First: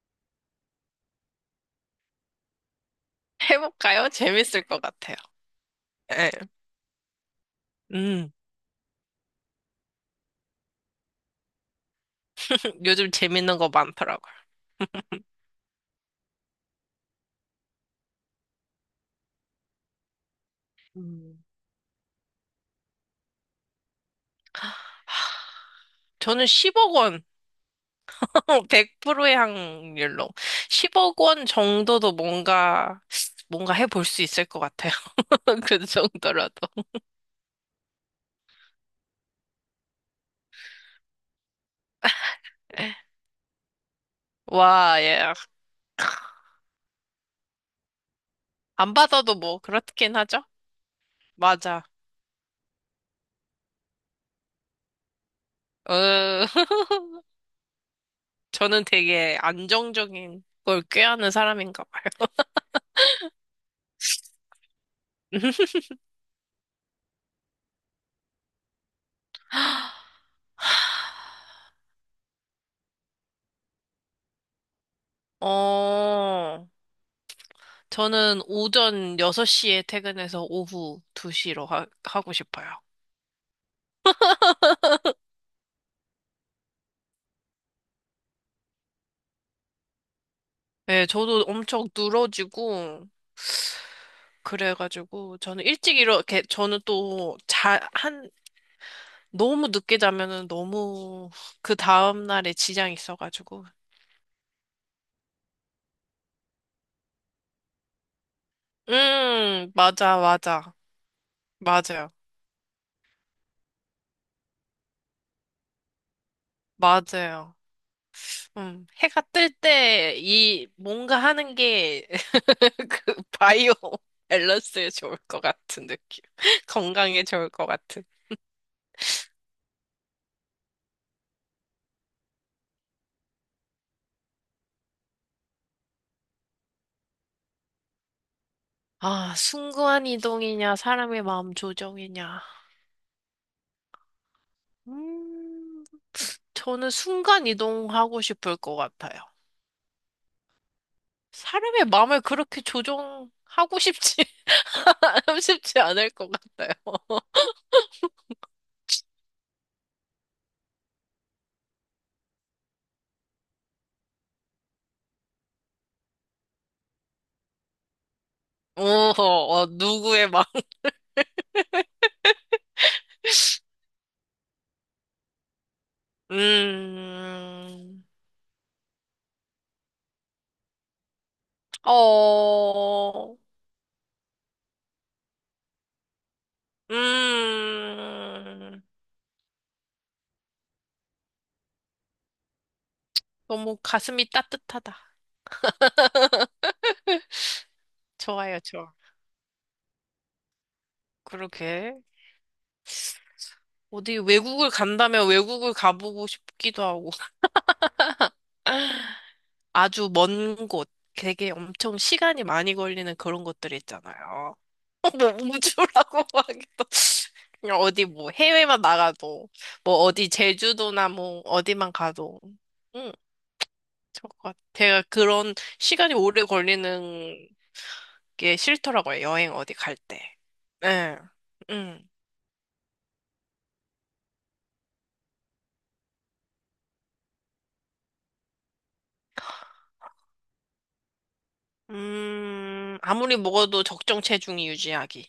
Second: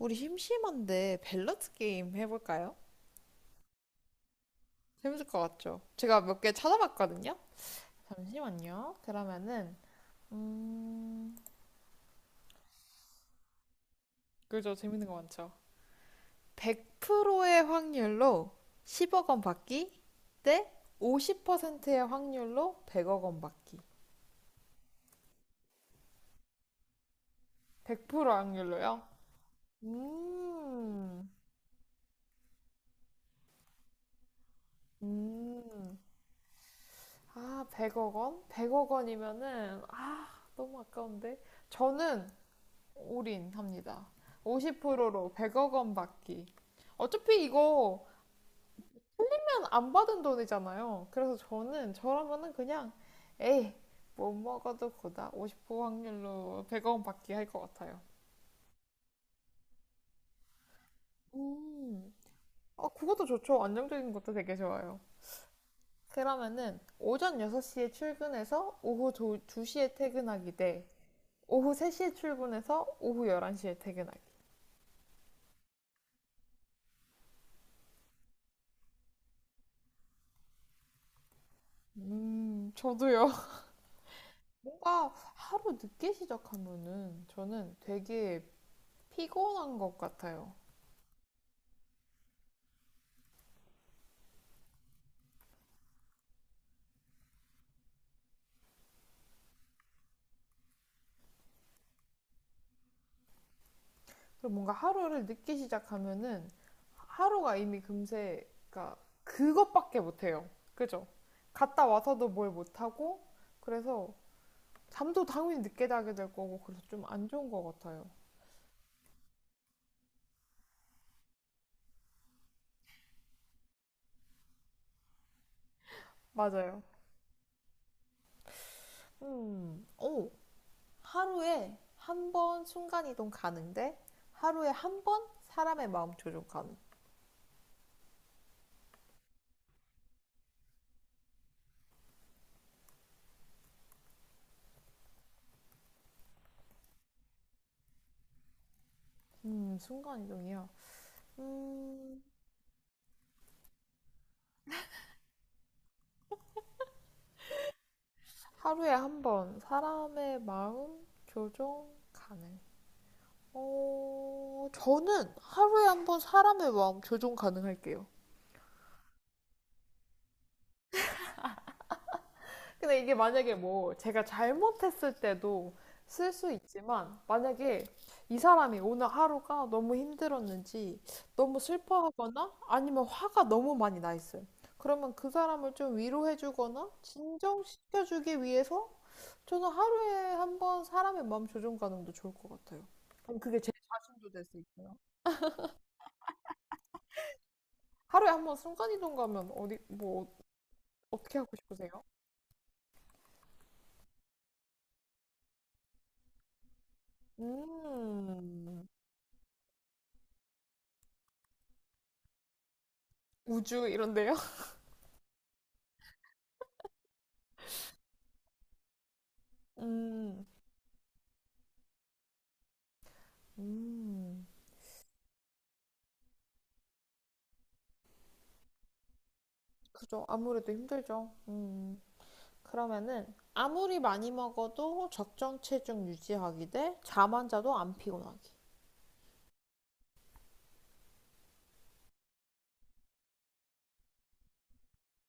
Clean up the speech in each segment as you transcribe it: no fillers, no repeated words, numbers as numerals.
우리 심심한데 밸런스 게임 해볼까요? 해볼까요? 재밌을 것 같아요. 재밌을 것 같죠? 제가 예. 몇 개 찾아봤거든요. 음, 잠시만요. 그러면은 음, 요즘 재밌는 거 많더라고요. 그죠? 재밌는 거 많죠. 100%의 확률로 10억 원 받기 대 음. 50%의 확률로 100억 원 받기. 저는 10억 원, 100% 확률로요? 100%의 확률로 10억 음. 원 정도도 뭔가 해볼 수 있을 것 같아요. 그 음. 정도라도. 아, 100억 원? 100억 원이면은 아, 너무 아까운데. 저는 예. 올인합니다. 와, 예. 50%로 100억 원 받기. 어차피 이거 안 받아도 뭐 그냥 안 그렇긴 받은 하죠. 돈이잖아요. 그래서 맞아. 저는 저라면은 그냥 에이 못 먹어도 고다 50% 어, 확률로 100억 원 받기 할 것 같아요. 저는 되게 안정적인 걸 꾀하는 사람인가 음, 봐요. 아 그것도 좋죠. 안정적인 것도 되게 좋아요. 그러면은 오전 6시에 출근해서 오후 2시에 퇴근하기 대 오후 3시에 출근해서 오후 11시에 퇴근하기. 어. 저는 오전 6시에 퇴근해서 오후 2시로 하고 싶어요. 저도요. 뭔가 하루 늦게 시작하면은 저는 되게 피곤한 것 같아요. 네, 저도 엄청 늘어지고, 그래가지고, 저는 일찍 이렇게, 저는 또 너무 늦게 자면은 너무 그 다음날에 지장이 있어가지고. 그리고 뭔가 하루를 늦게 시작하면은 하루가 이미 금세, 그러니까 그것밖에 맞아, 못해요. 맞아. 그죠? 갔다 맞아요. 와서도 뭘 못하고, 그래서 잠도 당연히 늦게 자게 될 거고, 그래서 좀 안 좋은 맞아요. 것 같아요. 해가 뜰 때, 이, 뭔가 하는 게, 그, 바이오 밸런스에 좋을 것 같은 느낌. 맞아요. 건강에 좋을 것 같은. 음, 오, 하루에 한 번 순간이동 가능데, 하루에 한 번 사람의 마음 조종 가능. 아, 순간 이동이냐, 사람의 마음 조정이냐. 음, 저는 순간 이동하고 싶을 것 같아요. 순간이동이요. 사람의 마음을 음, 그렇게 조정하고 싶지, 쉽지 않을 것 같아요. 하루에 한번 사람의 마음 교정 가능. 저는 하루에 한번 사람의 마음 교정 가능할게요. 오, 어, 누구의 마음. 근데 이게 만약에 뭐 제가 잘못했을 때도 쓸 수 있지만 만약에 음, 이 사람이 오늘 하루가 너무 힘들었는지 너무 슬퍼하거나 아니면 어, 화가 너무 많이 나 있어요. 그러면 그 사람을 좀 위로해주거나 진정시켜주기 음, 위해서 저는 하루에 한 번 사람의 마음 조종 가능도 좋을 것 같아요. 그럼 그게 제 너무 가슴이 자신도 될 수 있고요. 따뜻하다. 하루에 한 번 좋아요, 좋아. 순간이동 가면 어디, 뭐, 어떻게 하고 그러게. 싶으세요? 어디 외국을 간다면 외국을 가보고 싶기도 하고. 음, 아주 먼 곳, 되게 엄청 시간이 많이 걸리는 그런 곳들 우주 이런데요? 있잖아요. 뭐 우주라고 하기도 그냥 어디 뭐 해외만 나가도 뭐 어디 음. 제주도나 뭐 어디만 가도 응, 좋을 것 음. 같아요. 제가 그런 시간이 오래 걸리는 게 싫더라고요. 여행 어디 갈 그죠. 때. 아무래도 네. 힘들죠. 음. 그러면은 아무리 많이 먹어도 적정 체중 유지하기 대 잠안 자도 안 피곤하기. 아무리 먹어도 적정 체중이 유지하기.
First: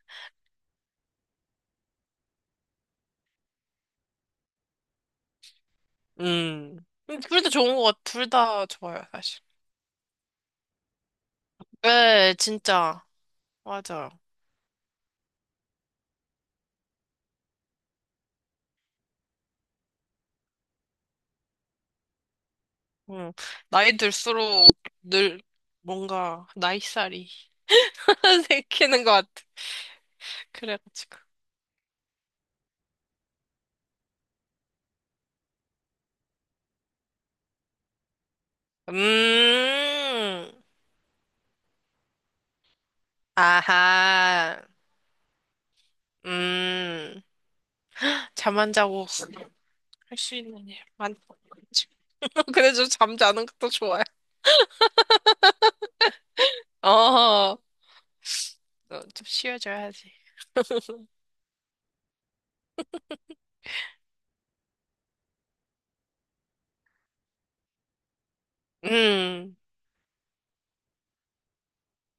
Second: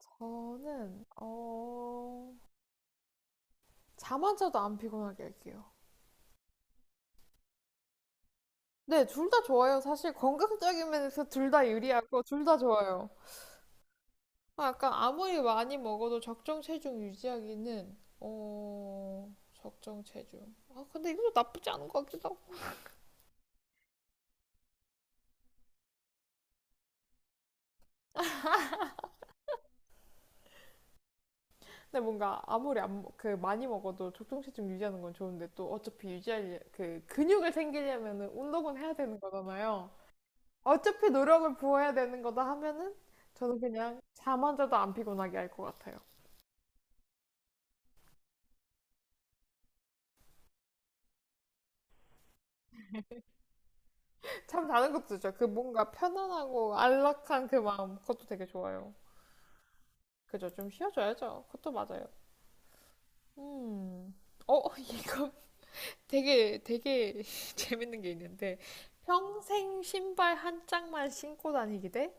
저는, 잠 안 자도 안 피곤하게 할게요. 음. 둘다 좋은 것 같아. 둘 다 좋아요, 네, 둘 다 사실. 좋아요. 사실 건강적인 면에서 둘 다 유리하고 네, 둘 다 진짜. 좋아요. 맞아. 아, 약간 아무리 많이 먹어도 적정 체중 유지하기는 적정 체중. 아, 근데 이것도 나쁘지 않은 것 같기도 하고. 응. 나이 들수록 늘 뭔가 나이살이 생기는 것 같아. 그래가지고. 근데 뭔가 아무리 안, 먹- 그 많이 먹어도 적정 체중 유지하는 건 좋은데 또 어차피 유지할 그 근육을 생기려면은 운동은 해야 되는 거잖아요. 음. 어차피 노력을 부어야 되는 거다 하면은 저는 그냥 잠만 아하. 자도 안 피곤하게 할 것 같아요. 음. 잠 안 자고 할 수 있는 일 많. 근데 좀 잠자는 것도 좋아요. 참 다른 것도 좋죠. 그 뭔가 편안하고 어. 안락한 그 마음, 그것도 되게 좋아요. 좀 쉬어줘야지. 그죠? 좀 쉬어줘야죠. 그것도 맞아요. 음, 이거 되게 되게 재밌는 게 있는데 음. 평생 신발 한 짝만 신고 다니기 대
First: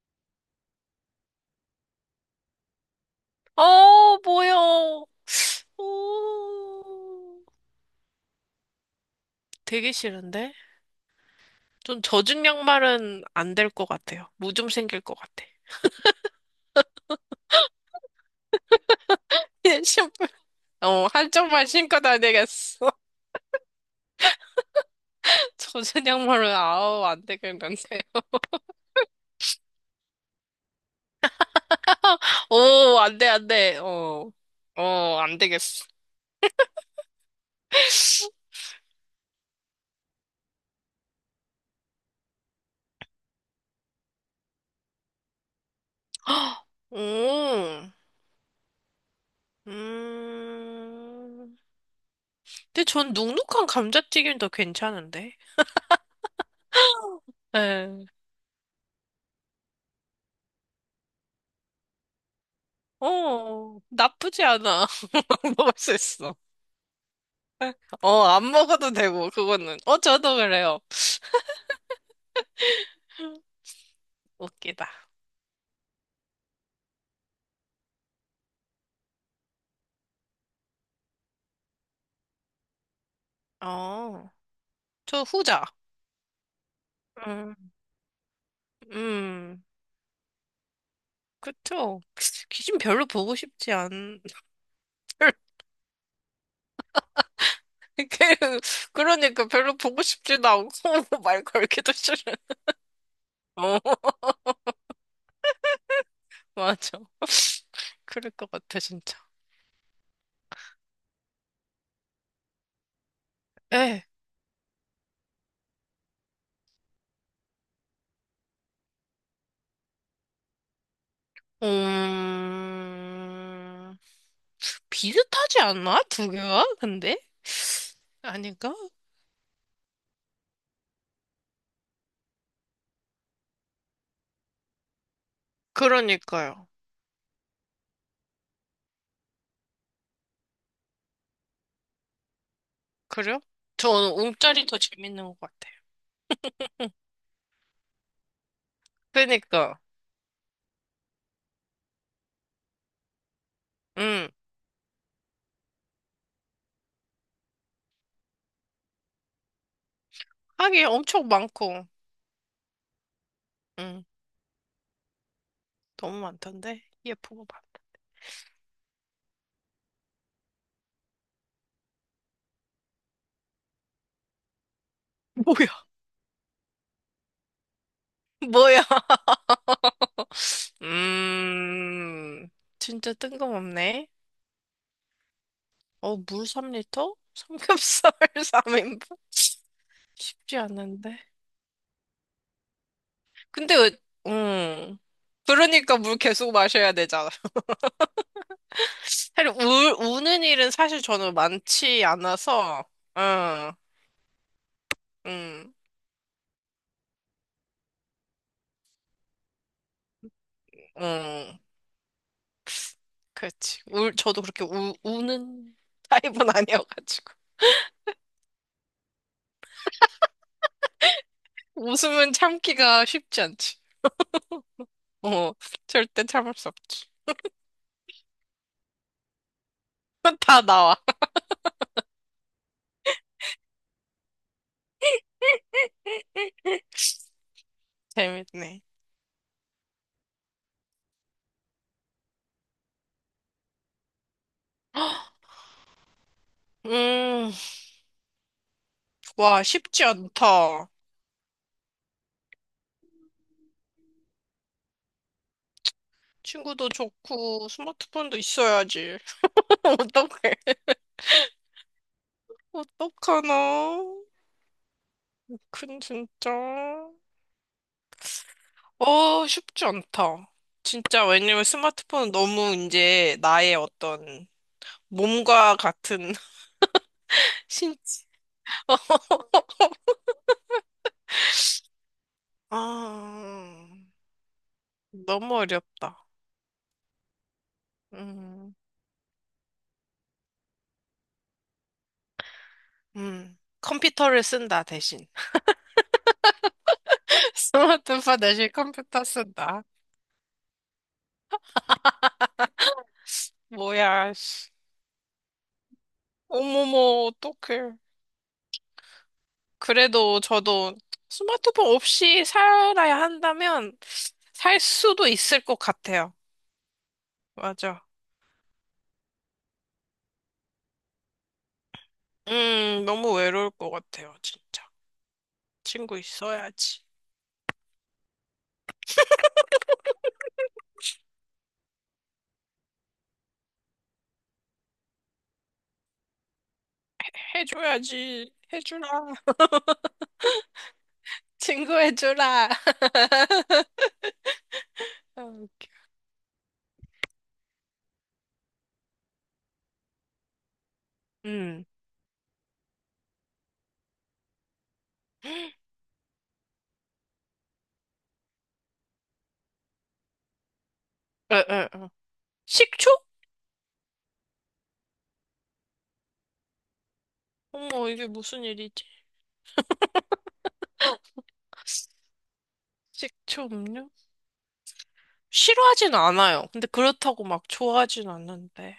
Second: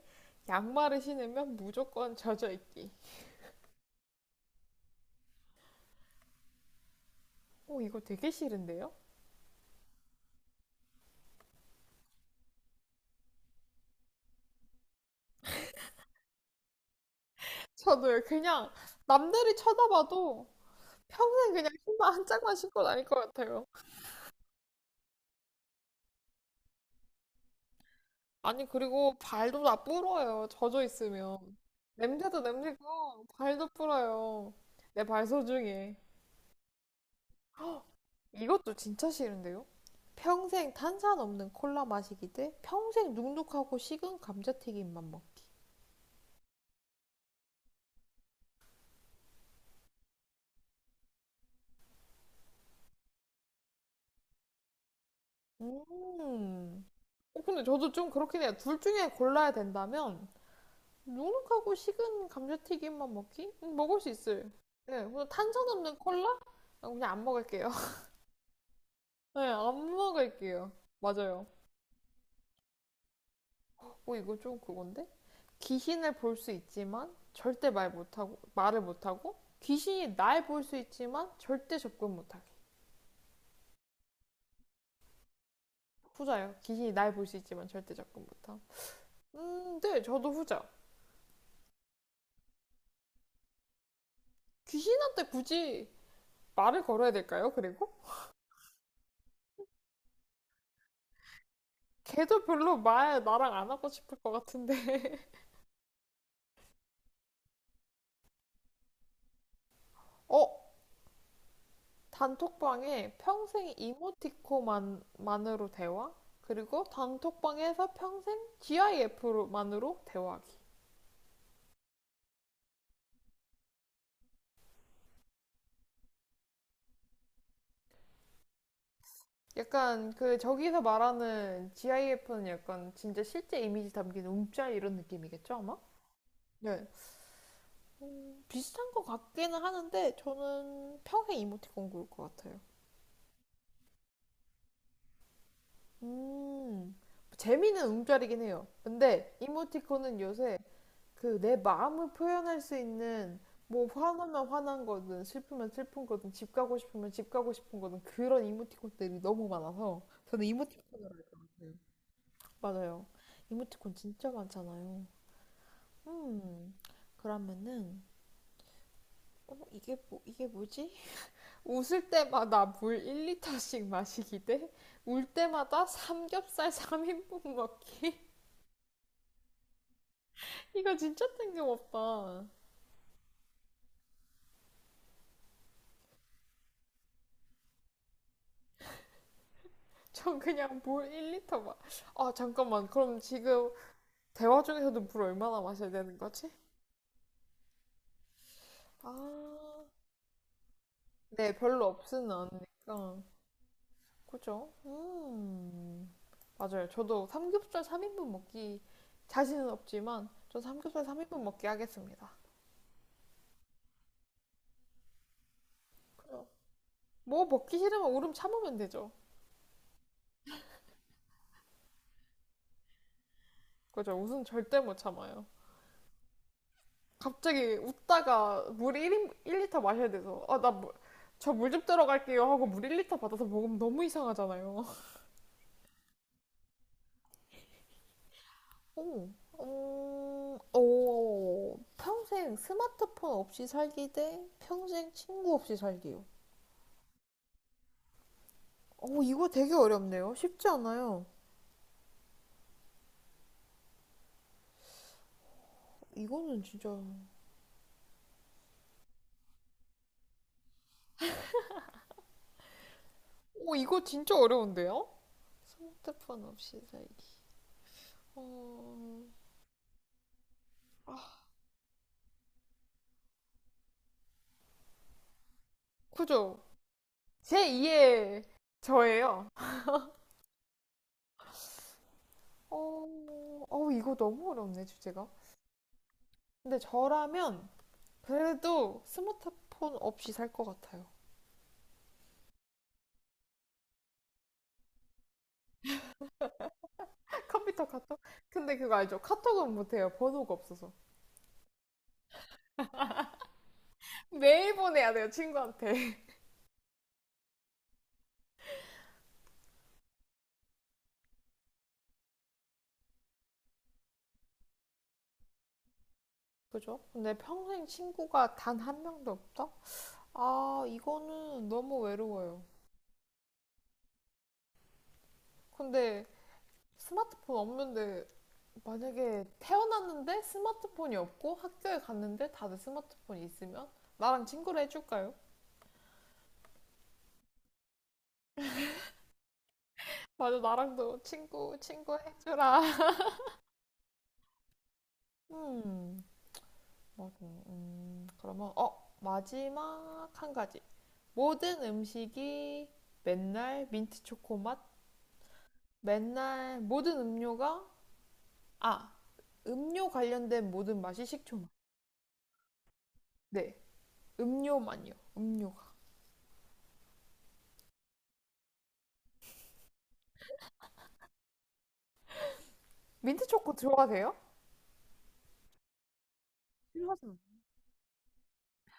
양말을 신으면 무조건 젖어 있기. 어, 뭐야. 오. 오, 이거 되게 싫은데요? 되게 싫은데? 좀 젖은 양말은 안 될 것 같아요. 무좀 생길 것 같아. 저도요. 그냥 남들이 예, 신발, 쳐다봐도 어, 평생 한쪽만 그냥 신고 신발 한 짝만 신고 다니겠어. 다닐 것 같아요. 젖은 양말은, 아우, 안 되겠는데. 아니, 그리고 발도 다 불어요. 젖어 있으면. 냄새도 오, 안 냄새고, 돼, 안 발도 돼. 어, 불어요. 내 발 안 되겠어. 소중해. 헉, 이것도 진짜 싫은데요? 평생 탄산 없는 콜라 마시기 대 평생 눅눅하고 식은 감자튀김만 먹기. 오, 음. 근데 전 눅눅한 감자튀김도 괜찮은데. 음. 근데 저도 네. 좀 그렇긴 해요. 둘 중에 골라야 된다면, 눅눅하고 식은 감자튀김만 먹기? 어, 먹을 수 있어요. 나쁘지 않아. 네, 그냥 탄산 먹을 수 없는 콜라? 있어. 아, 그냥 안 먹을게요. 어, 안 먹어도 되고, 네, 그거는. 안 어, 저도 먹을게요. 그래요. 맞아요. 이거 좀 웃기다. 그건데? 귀신을 볼 수 있지만 절대 말을 못하고, 귀신이 날 볼 수 있지만 절대 접근 못하게. 어, 저 후자. 후자요. 귀신이 날 볼 수 있지만 음, 절대 접근 못함. 음. 네, 저도 후자. 그쵸? 귀신 별로 보고 싶지 않, 귀신한테 굳이 말을 걸어야 될까요? 그리고? 별로- 그- 그러니까 별로 보고 싶지도 않고 말 걸기도 싫은. 걔도 별로 말 나랑 안 어, 하고 싶을 것 같은데. 맞아. 그럴 것 같아, 진짜. 어, 단톡방에 평생 에, 이모티콘만으로 대화? 그리고 단톡방에서 평생 GIF만으로 대화하기. 음, 비슷하지 않나? 두 개가? 근데? 아닌가? 약간 그 저기서 말하는 GIF는 약간 진짜 실제 이미지 담긴 움짤 이런 느낌이겠죠, 아마? 그러니까요. 네. 비슷한 것 같기는 하는데 저는 평생 이모티콘 고를 것 같아요. 그래요? 저는 움짤이 더 재밌는 것 같아요. 음, 재미는 움짤이긴 해요. 근데 그러니까, 이모티콘은 요새 그 내 마음을 표현할 수 있는 뭐 음, 화나면 화난 거든 슬프면 슬픈 거든 집 가고 싶으면 집 가고 싶은 거든 그런 이모티콘들이 너무 많아서 저는 하긴 이모티콘으로 할 엄청 것 같아요. 많고, 맞아요. 이모티콘 음, 진짜 많잖아요. 너무 음, 많던데? 예쁘고 많다. 그러면은, 이게 뭐지? 웃을 때마다 물 1리터씩 마시기 대, 울 뭐야? 때마다 삼겹살 3인분 먹기. 뭐야? 이거 진짜 뜬금없다. 음, 진짜 뜬금없네. 어, 물 3리터? 삼겹살 3인분? 전 쉽지 그냥 물 않은데. 1리터 아, 잠깐만. 그럼 지금 근데, 왜- 대화 음. 중에서도 물 얼마나 마셔야 그러니까 물 되는 거지? 계속 마셔야 되잖아. 아, 사실 우는 일은 사실 저는 네, 별로 많지 없으는 않아서, 않으니까. 응, 그죠? 응, 음. 맞아요. 저도 삼겹살 3인분 먹기 자신은 없지만 저 삼겹살 3인분 응. 먹기 하겠습니다. 그렇지. 저도 그렇게 우는 타입은 그죠? 아니어가지고. 뭐 먹기 싫으면 울음 참으면 되죠. 웃음은 참기가 쉽지 않지. 그죠? 웃음 절대 못 참아요. 어, 절대 참을 수 없지. 갑자기 웃다가 물 리터 마셔야 돼서 아, 다 나 나와. 저 물 좀 들어갈게요 하고 물 1리터 받아서 먹으면 너무 이상하잖아요. 재밌네. 오, 평생 스마트폰 없이 살기 대 평생 친구 없이 살기요. 음, 이거 와, 되게 쉽지 어렵네요. 쉽지 않다. 않아요. 이거는 친구도 진짜. 좋고, 스마트폰도 있어야지. 어떡해. 어떡하나. 오, 이거 진짜 어려운데요? 큰, 스마트폰 없이 진짜. 살기. 어, 어, 쉽지 않다. 아, 진짜, 왜냐면 스마트폰은 너무 이제 나의 어떤 몸과 같은 그죠? 신체. 제2의 저예요. 아, 어, 이거 너무 어렵네, 주제가. 너무 어렵다. 근데 저라면 음, 그래도 스마트폰 없이 살 것 같아요. 컴퓨터를 쓴다, 대신. 컴퓨터 카톡? 스마트폰 대신 근데 그거 알죠? 컴퓨터 카톡은 쓴다. 못해요. 번호가 없어서. 뭐야, 씨. 매일 보내야 돼요, 친구한테. 어머머, 어떡해. 그래도 저도 스마트폰 없이 살아야 한다면 살 수도 있을 것 같아요. 그죠? 근데 평생 맞아. 친구가 단 한 명도 없다? 아, 이거는 너무 외로워요. 너무 외로울 것 같아요, 진짜. 친구 근데 있어야지. 스마트폰 없는데, 만약에 태어났는데 스마트폰이 없고 학교에 갔는데 다들 스마트폰이 있으면 나랑 친구를 해줄까요? 해줘야지. 해주라. 맞아, 나랑도 친구, 친구 친구 해주라. 해주라. 음. 음, 맞아. 그러면, 마지막 한 가지. 모든 음. 음식이 맨날 민트 초코 맛, 맨날 아, 음료 관련된 모든 맛이 에, 식초 에, 맛. 에. 식초? 네. 음료만요. 음료가. 어머, 이게 무슨 일이지? 민트 식초 초코 음료? 좋아하세요? 싫어하진 않아요. 근데 싫어하진 그렇다고 막 좋아하진 않는데.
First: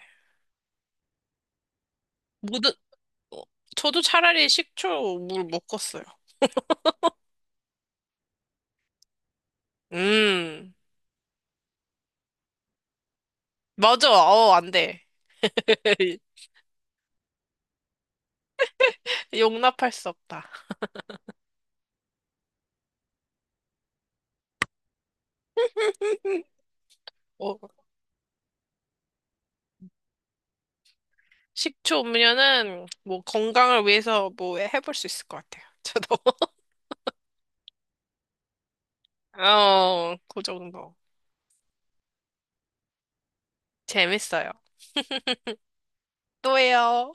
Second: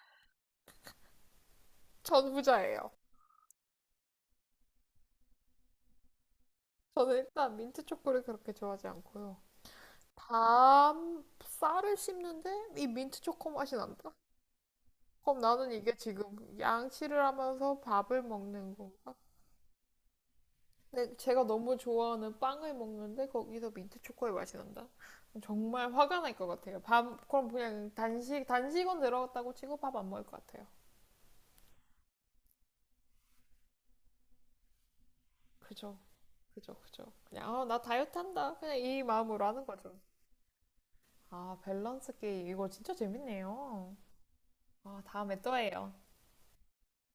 전 모든 부자예요. 어, 저도 차라리 식초 물 묶었어요. 저는 일단 민트 초코를 그렇게 좋아하지 않고요. 음, 밤 쌀을 씹는데 이 민트 초코 맛이 맞아. 난다? 어, 안 돼. 그럼 나는 이게 지금 양치를 하면서 밥을 먹는 건가? 용납할 수 없다. 근데 제가 너무 좋아하는 빵을 먹는데 거기서 민트 초코의 맛이 난다? 정말 화가 날 것 같아요. 그럼 어, 그냥 단식은 들어갔다고 치고 밥 안 먹을 것 같아요. 식초 음료는 뭐 건강을 위해서 뭐 해볼 수 있을 것 같아요. 그죠? 저도. 그죠, 그죠. 그냥, 나 다이어트 한다. 그냥 이 마음으로 하는 거죠. 어, 그 정도. 아, 밸런스 게임. 이거 진짜 재밌네요. 재밌어요. 아, 다음에 또 해요. 또 해요.